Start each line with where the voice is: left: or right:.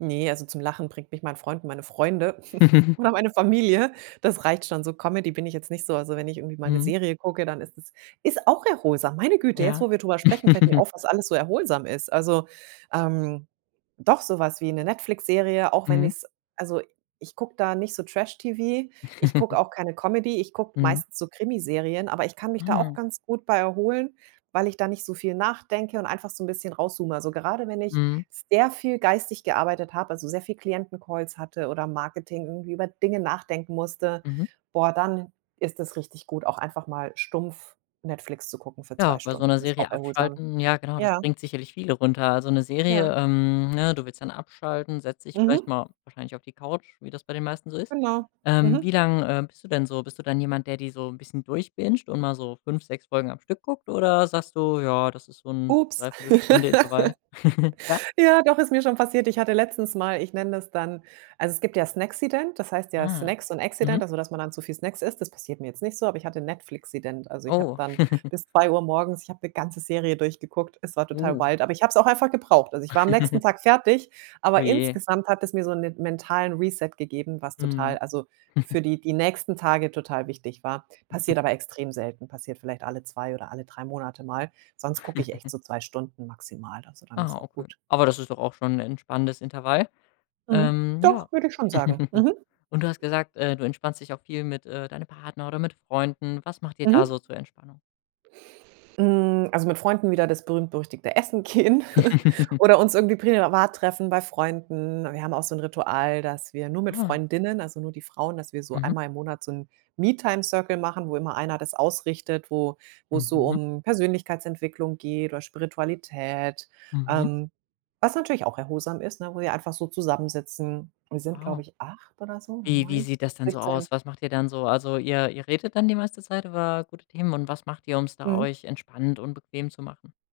right: Ne, also, zum Lachen bringt mich mein Freund und meine Freunde oder meine Familie. Das reicht schon. So Comedy bin ich jetzt nicht so. Also, wenn ich irgendwie mal 'ne
left: Mhm.
right: Serie gucke, dann ist es ist auch erholsam. Meine Güte, jetzt
left: Ja.
right: wo wir drüber sprechen, fällt mir auf, was alles so erholsam ist. Also, ähm, doch, so was wie 'ne Netflix-Serie, auch wenn
left: Mhm.
right: ich's also, ich gucke da nicht so Trash-TV. Ich gucke auch keine Comedy, ich gucke
left: Mhm.
right: meistens so Krimiserien, aber ich kann mich da auch
left: Ah.
right: ganz gut bei erholen, weil ich da nicht so viel nachdenke und einfach so 'n bisschen raus zoome. Also, gerade wenn ich
left: Mhm.
right: sehr viel geistig gearbeitet habe, also, sehr viel Klienten-Calls hatte oder Marketing irgendwie über Dinge nachdenken musste,
left: Mhm.
right: boah, dann ist es richtig gut, auch einfach mal stumpf Netflix zu gucken für 2
left: Ja, bei so
right: Stunden.
left: 'ner
right: Ist auch
left: Serie
right: erholsam,
left: abschalten, ja genau, das
right: ja.
left: bringt sicherlich viele runter. Also, 'ne Serie,
right: Ja.
left: ähm, ne, du willst dann abschalten, setzt dich vielleicht
right: Mhm.
left: mal wahrscheinlich auf die Couch, wie das bei den meisten so ist.
right: Genau,
left: Ähm, wie
right: mhm.
left: lange, äh, bist du denn so bist du dann jemand, der dir so 'n bisschen durchbingt und mal so 5, 6 Folgen am Stück guckt? Oder sagst du: „Ja, das ist so 'n
right: Ups.
left: Dreiviertelstunde-intervall?“ Ja?
right: Ja, doch ist mir schon passiert. Ich hatte letztens mal ich nenne das dann also, es gibt ja Snacksident, das heißt ja
left: Ah,
right: Snacks und
left: mhm.
right: Accident, also, dass man dann zu viel Snacks isst. Das passiert mir jetzt nicht so, aber ich hatte Netflixident. Also, ich habe
left: Oh.
right: dann bis 2:00 morgens ich habe 'ne ganze Serie durchgeguckt. Es war total
left: Uh.
right: wild, aber ich habe es auch einfach gebraucht. Also, ich war am nächsten Tag fertig,
left: Oh
right: aber
left: je.
right: insgesamt hat es mir so 'nen mentalen Reset gegeben, was total
left: Mhm.
right: also, für die die nächsten Tage total wichtig war. Passiert aber extrem selten, passiert vielleicht alle 2 oder alle 3 Monate mal. Sonst gucke ich echt so 2 Stunden maximal. Also, dann
left: Ah,
right: ist auch
left: okay,
right: gut.
left: aber das ist doch auch schon 'n entspannendes Intervall,
right: Mhm,
left: ähm, ja.
right: doch, würde ich schon sagen, mhm.
left: Und du hast gesagt, äh, du entspannst dich auch viel mit, äh, deinem Partner oder mit Freunden. Was macht ihr da
right: Mhm.
left: so zur Entspannung?
right: Hm, also, mit Freunden wieder das berühmt berüchtigte Essen gehen oder uns irgendwie privat treffen bei Freunden. Wir haben auch so 'n Ritual, dass wir nur mit
left: Ah.
right: Freundinnen, also, nur die Frauen, dass wir so
left: Mhm.
right: einmal im Monat so 'n Me-Time-Circle machen, wo immer Einer das ausrichtet, wo wo's so
left: Mhm.
right: um Persönlichkeitsentwicklung geht oder Spiritualität,
left: Mhm.
right: ähm, was natürlich auch erholsam ist, ne? Wo wir einfach so zusammensitzen. Wir sind, glaube
left: Wow.
right: ich, 8 oder so
left: Wie wie
right: 9.
left: sieht das denn so
right: [unintelligible]
left: aus? Was macht ihr dann so? Also, ihr ihr redet dann die meiste Zeit über gute Themen und was macht ihr, um's da
right: Mhm.
left: euch entspannt und bequem zu machen?